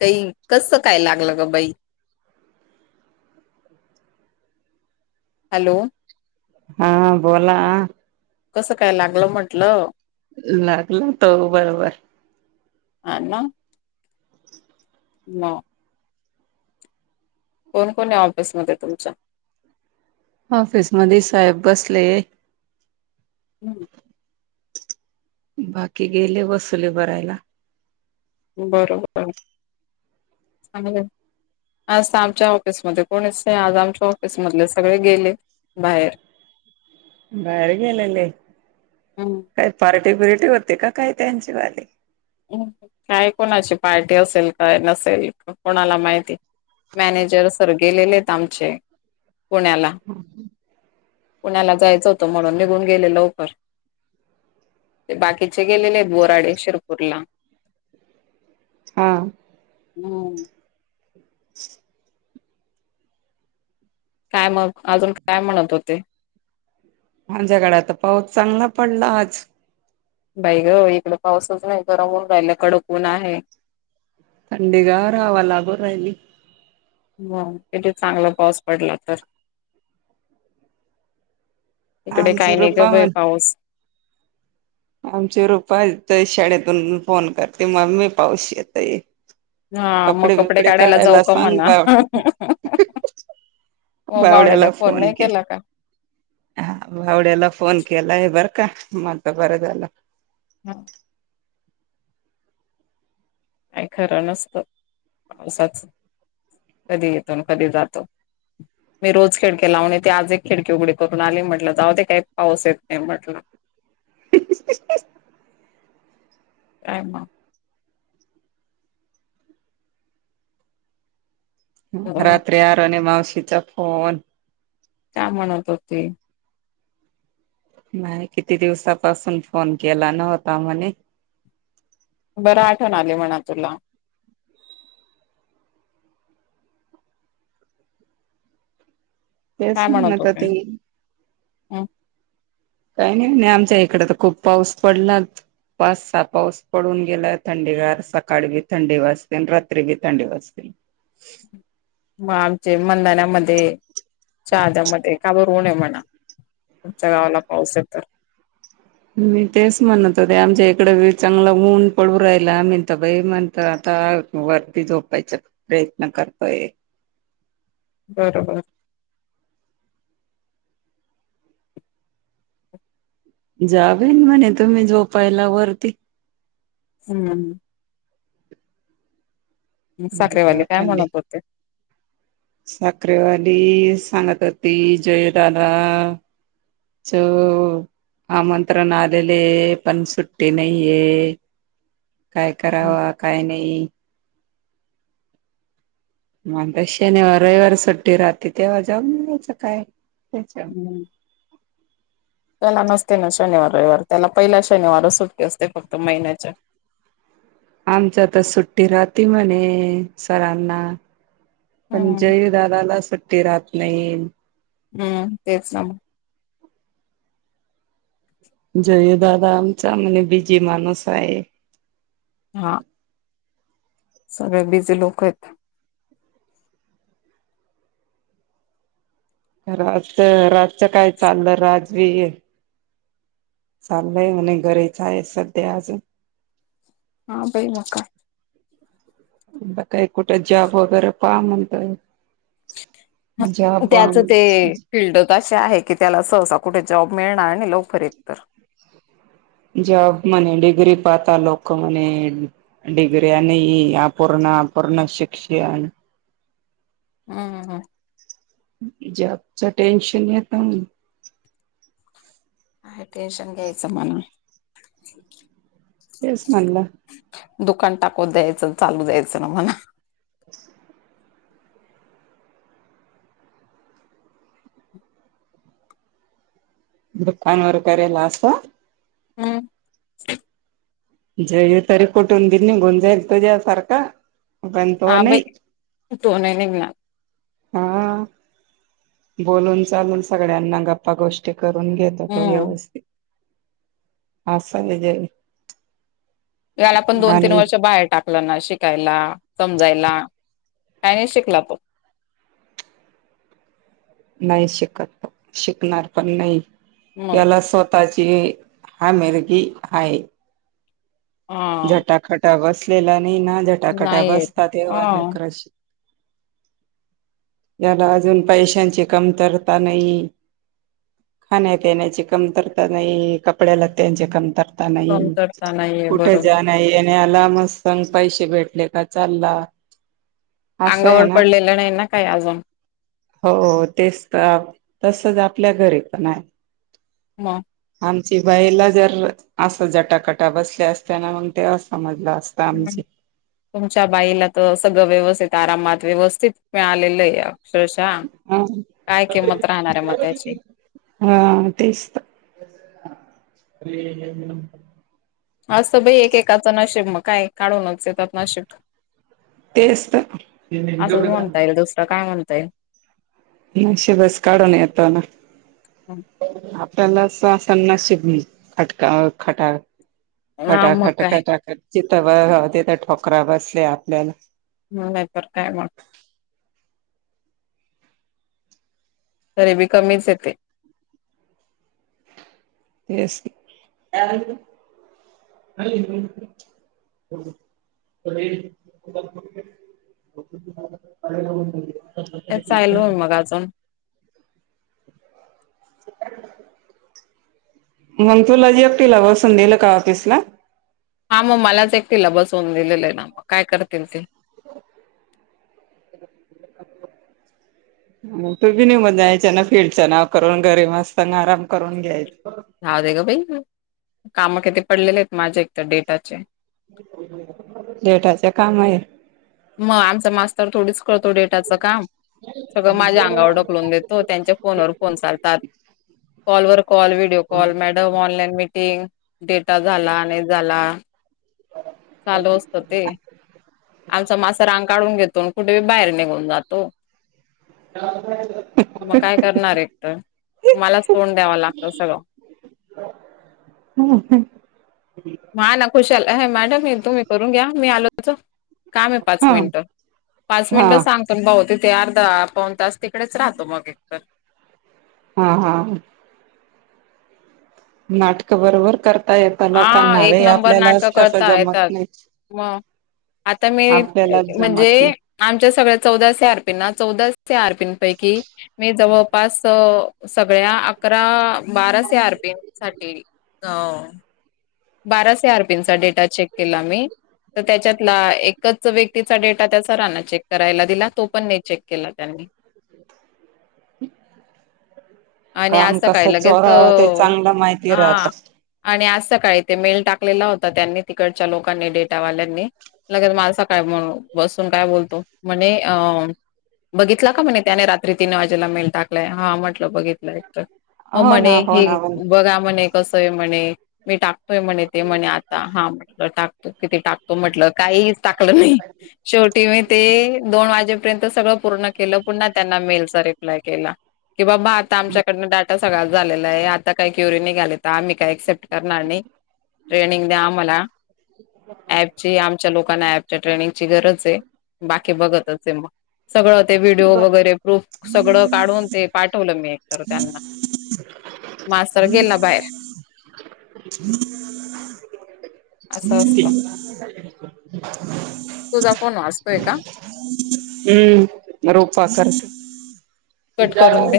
काही कसं काय लागलं ग बाई. हॅलो, हा बोला कसं काय लागलं म्हंटलं? लागल होत बरोबर अण्णा नो कोण कोण हाय ऑफिसमध्ये तुमच्या? ऑफिस मध्ये साहेब बसले हम्म बाकी गेले वसुली भरायला. बर बर चांगलं हाय. आज तर आमच्या ऑफिसमध्ये कोणीच नाही आज आमच्या ऑफिसमधले सगळे गेले बाहेर. बाहेर गेलेले हम्म, काय पार्टी बिरटी होती का काय त्यांची वाली? काय कोणाची पार्टी असेल काय नसेल कोणाला माहिती? मॅनेजर सर गेलेले आहेत आमचे पुण्याला. पुण्याला जायचं होतं म्हणून निघून गेले लवकर. ते बाकीचे गेलेले आहेत बोराडे शिरपूरला. हा हम्म [inaudible] काय मग अजून काय म्हणत होते? आमच्याकडे आता पाऊस चांगला पडला आज. बाई ग, इकडं पाऊसच नाही, गरम हून राहिलं, कडक ऊन आहे. थंडी गार हवा लागून राहिली. मग, किती चांगला पाऊस पडला तर इकडे आमची काय नाही गं रुपा बाई म्हण पाऊस. आमची रुपा येतंय शाळेतून, फोन करते मम्मी पाऊस येतय. हा मग कपडे बिपडे जाऊ काढायला का सांग म्हणा बाळ मग बावड्याने भावड्याला फोन नाही केल केला का? हा, भावड्याला फोन केलाय बर का, म आता बरं झालं. हा. काही खरं नसतं पावसाचं कधी येतो अन कधी जातो. मी रोज खिडकी लावून येते, आज एक खिडकी उघडी करून आली. म्हटलं जाऊ दे काय पाऊस येत नाही म्हटलं. [inaudible] [inaudible] काय मग? अ, रात्री आरुने मावशीचा फोन काय म्हणत होती? नाही, किती दिवसापासून फोन केला नव्हता म्हणे. बरं आठवण आली म्हणाव तुला. तेच काय म्हणत होते होती. हं, काही नाही म्हणे, आमच्या इकडं तर खूप पाऊस पडलात. पाच सहा पाऊस पडून गेला, थंडी गार, सकाळी बी थंडी वाजती अन् रात्री बी थंडी वाजती. मग आमचे मंदाण्यामध्ये, शहाद्यामध्ये का बर ऊन आहे म्हणा? तुमच्या गावाला पाऊस आहे तर. मी तेच म्हणत होते, आमच्या इकडं बी चांगलं ऊन पडू राहिलं आम्ही त बाई म्हणतं आता वरती झोपायचा प्रयत्न करतोय. बरं बरं. जावेन म्हणे तुम्ही झोपायला वरती हम्म. साखरेवाली काय थंडी म्हणत होत? साखरेवाली सांगत होती, जयदादा च आमंत्रण आलेले आहे पण सुट्टी नाहीये. काय करावा, काय नाही. म आता शनिवार, रविवार सुट्टी राहती तेव्हा जाऊन यायचं काय त्याच्यात. हम्म त्याला नसते ना शनिवार, रविवार, त्याला पहिला शनिवारच सुट्टी असते फक्त महिन्याच्या आमच्या तर सुट्टी राहती म्हणे सरांना, पण हम्म जयू दादाला सुट्टी राहत नाही. हम्म तेच जयू दादा आमचा बीजी माणूस आहे. हा. सगळे बिझी लोक आहेत. राजच राजच काय चाललं, राजवीर चाललंय म्हणे घरीच आहे सध्या अजून हा बाई मका ब काही कुठे जॉब वगैरे पाहा म्हणतोय. जॉब व्हा त्याच ते फिल्ड तर अशी आहे की त्याला सहसा कुठे जॉब मिळनार नाही लवकर एकतर जॉब म्हणे डीग्री पाहाता लोकं म्हणे. डिगऱ्या नाही अपूर्ण, अपूर्ण शिक्षण हम्म हम्म. जॉबच टेन्शन येतं काय टेन्शन घ्यायचं म्हणा तेच म्हणल दुकान टाकून द्यायच अन चालू द्यायच न म्हणा. [unintelligible] दुकान वर करेल असं? हम्म. जयू तरी कुठून बि निघून तुझ्या सारखा पण तो हा बाई नाही तो नाही निघणार हा बोलून चालून सगळ्यांना गप्पा गोष्टी करून घेतो तो हम्म व्यवस्थित हा सले देतो. याला पण दोन तीन वर्ष बाहेर टाक टाकला ना शिकायला, समजायला काही नाही शिकला तो नाही शिकत शिकणार पण नाही मग याला स्वतः ताची हामिेरगी हाये. हा झटाकटा बसलेला नाही न झटाकटा नाही येत बसता हा तेव्हा लेकराची [unintelligible] त्याला अजून पैशांची कमतरता नाही. खाण्या- पिण्याची कमतरता नाही, कपड्यालत्याची कमतरता नाही. कमतरता नाहीये बरोबर नाही यांना याला मस्त पैसे भेटले का चालला. असं आहे अंगावर ना पडलेलं नाही ना काही अजून हो तेच तर, तसच आपल्या घरी पण आहे. म? आमची बाईला जर असं जटाकटा बसल्या असत्या न, मग तेव्हा समजलं असत. हम्म. तुमच्या बाईला तर सगळं व्यवस्थित, आरामात, व्यवस्थित मिळालेलं आहे अक्षरशः हा काय किंमत राहणार आहे म त्याची? हा, तेच त असत बाई एकेकाचं नशिब मग काय? काढूनच येतात नशिब तेच तर असंच म्हणता येईल, दुसरं काय म्हणता येईल? नशिबच काढून येत ना. हं. आपल्याला सासवा नशीब नाही. खटका खटाळ हा मग खटाखट, काय खटाखट जीथ बघावं तिथं ठोकरा बसल्या आपल्याला हो नाहीतर काय मग? तरीबी कमीच आहे ते तेस न [inaudible] [inaudible] काय चालू आहे मग आजुन? मग तुलाच एकटीला बसून दिलं का ऑफिस ला? हा मग मलाच एकटीला बसवून दिलेलं आहे ना. काय करतील ते? [inaudible] तू बी निघून जायच्य ना, फीलल्डच्य नाव करून घरी मस्त ना आराम करून घ्यायच राहू दे ग बाई, काम किती पडलेले आहेत माझे एक तर डेटाचे! डेटाच काम आहे? मग आमचा मास्तर थोडीच करतो डेटाचं काम. सगळं माझ्या अंगावर ढकलवून देत तो त्यांचे फोन वर फोन चालतात. कॉल वर call, video call, madam online meeting? Data झाला नाही झाला? चालू असत ते. आमचा मास्तर आंग काढून घेतो न कुठेतरी बाहेर निघून जातो [inaudible] मग काय करणार एकट? मलाच तोंड द्याव लागतं सगळं. माला खुशाल अह मॅडम तुम्ही तुम्ही करून घ्या हा. मी आलोच ह. काम आहे पाच हा मिनिट, पाच हा मिनट सांग गून भाऊ तिथे अर्धा, पाऊण तास तिकडेच राहतो मग एक तर. हा हा. नाटक बरोबर कर आ एक नंबर नाटकं कसं करता जमत येतात. नाही मग. आता मी आपल्यालाच म्हणजे जमत नाही आमच्या सगळ्या चौदा सी आर पी ना? चौदा सी आर पीन पैकी मी जवळपास सगळ्या अकरा बारा सी आर पीन साठी अ बारा सी आर पीनचा डेटा चेक केला मी, तर त्याच्यातला एकच व्यक्तीचा डेटा त्या सरांना चेक करायला दिला, तो पण नाही चेक केला त्यांनी. [inaudible] आणि आज काम कस सकाळी लगेच चोरावं ते चांगलं माहिती हा राहत. आणि आज सकाळी ते मेल टाकलेला होता त्यांनी, तिकडच्या लोकांनी, डेटावाल्यांनी लगेल माझ सकाळ म्हण बसून काय बोलतो म्हणे अ. बघितला का म्हणे त्याने रात्री तीन वाजेला मेल टाकलाय हा म्हटलं बघितलं एक तर. हो ना मने हो हे ना हो ना बघा मने. कसय म्हणे मी टाकतोय म्हणे ते म्हणे आता हा म्हटलं टाकतो. त किती टाकतो म्हटलं काही टाकलं नाही. शेवटी मी ते दोन वाजेपर्यंत सगळं पूर्ण केलं पुन्हा त्यांना मेलचा रिप्लाय केला. कि बाबा. आता आमच्याकडन डाटा सगळाा झालेला आहे आता काही क्युरी निघालीत आम्ही काय एक्सेप्ट करणार नाही. ट्रेनिंग द्या मला. ह ह ची आमच्या लोकांना ऍपच्या ट्रेनिंगची गरज आहे बाकी बघतच आहे मग. सगळं ते व्हिडिओ वगैरे प्रुफ सगळं काढून ते पाठवलं मी तर त्यांना मास्तर गेला बाहेर. असं असतं [unintelligible] तुझा फोन वाजतोय का? हम्म रूपा कर. त कट करून दे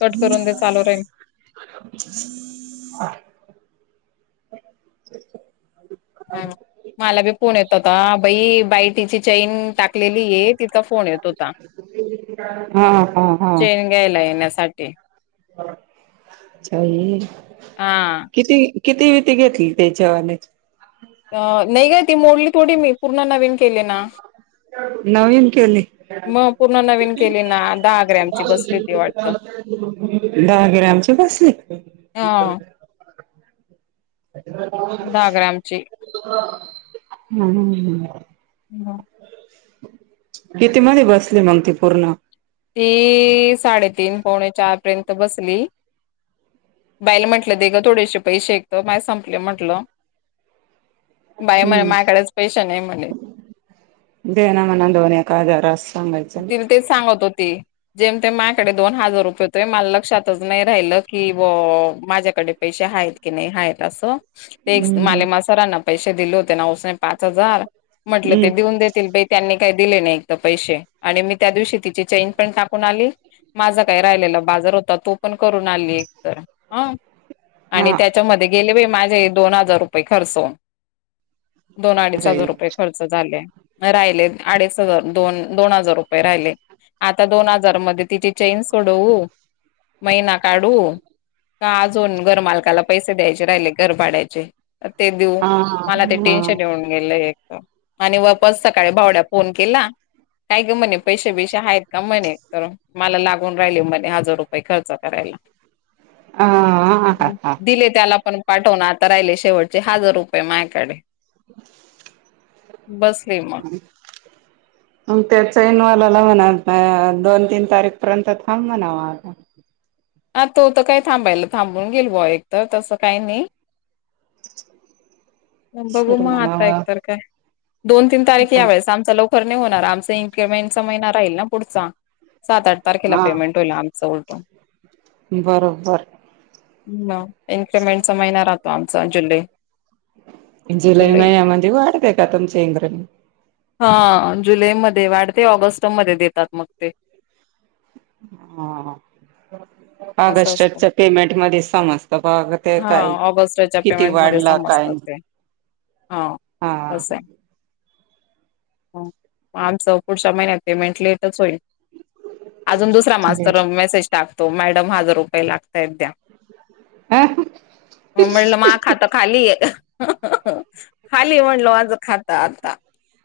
कट करून दे चालू राहील हा [unintelligible] हा मला बी पोण येत होता बाई बाईटीची चेन टाकलेली आहे. तिचा फोन येत होता हा हा हा चेन घ्यायला येण्यासाठी. [unintelligible] हा. किती किती वीती घेतली ते जवानेची अ नाही का ती मोडली थोडी मी पूर्ण नवीन केले ना. नवीन केली. मग पूर्ण नवीन केली ना दहा ग्रॅमची बसली ती वाटत दहा ग्रमचे बसले. हा. दहा ग्रामची [unintelligible] हम किती मध्ये बसले मग त पूर्ण ती साडेतीीन पोणे चार पर्यंत बसली. बाईल म्हटलं दे गं थोडेसे पैसे ऐतं माय संपले म्हटलं. बाय म्हणे हम्म माझकडेच पैश नाही म्हणे. दे ना म्हणा दोन एका आजार अस सांगायचं, तिला तेच सांगत होते. जेम ते माझकडे दोन हजार रुपये होतोय मला लक्षातच नाही राहिलं की व माझ्याकडे पैसे आहेत. क नाही हाला असो, ते माले हम्म मासरांना पैसे दिले होते ना सने पाच हजार म्हटलं ते देऊन हम्म देतील बे त्यांनी काही दिले नाही तर पैसे आणि मी त्या दिवशी तिची चेन पण टाकून आली, माझा काय राहिलेला बाजार होता तो पण करून आली एकतर ह, आणि हा त्याच्यामध्ये गेले व माझे दोन हजार रुपये खर्च होून, दोन अडीच अरे हजार रुपये खर्च झाले राहिले अडीच हजार दोन दोन हजार रपये राहिले आता दोन हजार म तिची चेन सोडवू, मैना काढू का अजून घर मालकाला पैसे द्यायचे राहिले घर पाडायचे, ते देऊ, हा मला ते हा टेन्शन येऊन गेल एक तर आणि वापस सकाळी भावड्या फोन केला काय म्हणे पैसे बैसे आहेत का? म्हणे, तर मला लागून राहिले म्हणे, हजार रुपये खर्च करायला. हा दिले त्याला पण पाठवून. आता राहिले शेवटचे हजार रुपये मायकडे. [inaudible] बस [unintelligible] ह मंग त्या चैनवाल्याला म्हणाच दोन, तीन तारीख पर्यंत थांब म्हणाव आता. हा, तो तर काय थांबायला थांबून घेईल भौ एक तर, तसं काही नाही. बघू, सर मग आता म्हणावा एकतर काय दोन, तीन तारीख यावेेळेस आमचा लवकर नाही होणार. आमचा इनक्रीमेंटचा महिना राहील ना पुढचा. सात, आठ तारखेला हा पेमेंट होईल आमचं उलटो. बरोबर. मग इन्क्रिमेंटचा महिना राहतो आमचा जुलै. जुलै महिन्यामध्ये वाढतेय का तुमच इन्क्रीमेंट? हा, जुलैमध्ये वाढते ऑगस्टमध्ये देतात मग ते. हा हा. असं असतं अगस्टच्या पेमेंटमध्ये समजत बा ते हा काय ऑगस्टच्या किती पेमेंटमध्ये वाढला? काय समजतात नाही? ते हा, तसेय. आमचं पुढच्या महिन्यात पेमेंट लेटच होईल. अजून दुसरा मास्तर [unintelligible] मेसेज टाकतो, मॅडम हजार रुपये लागताय द्या. हा मग म्हणलं माझ खातं खाली आहे, खाली म्हणलो माझं खातं आता.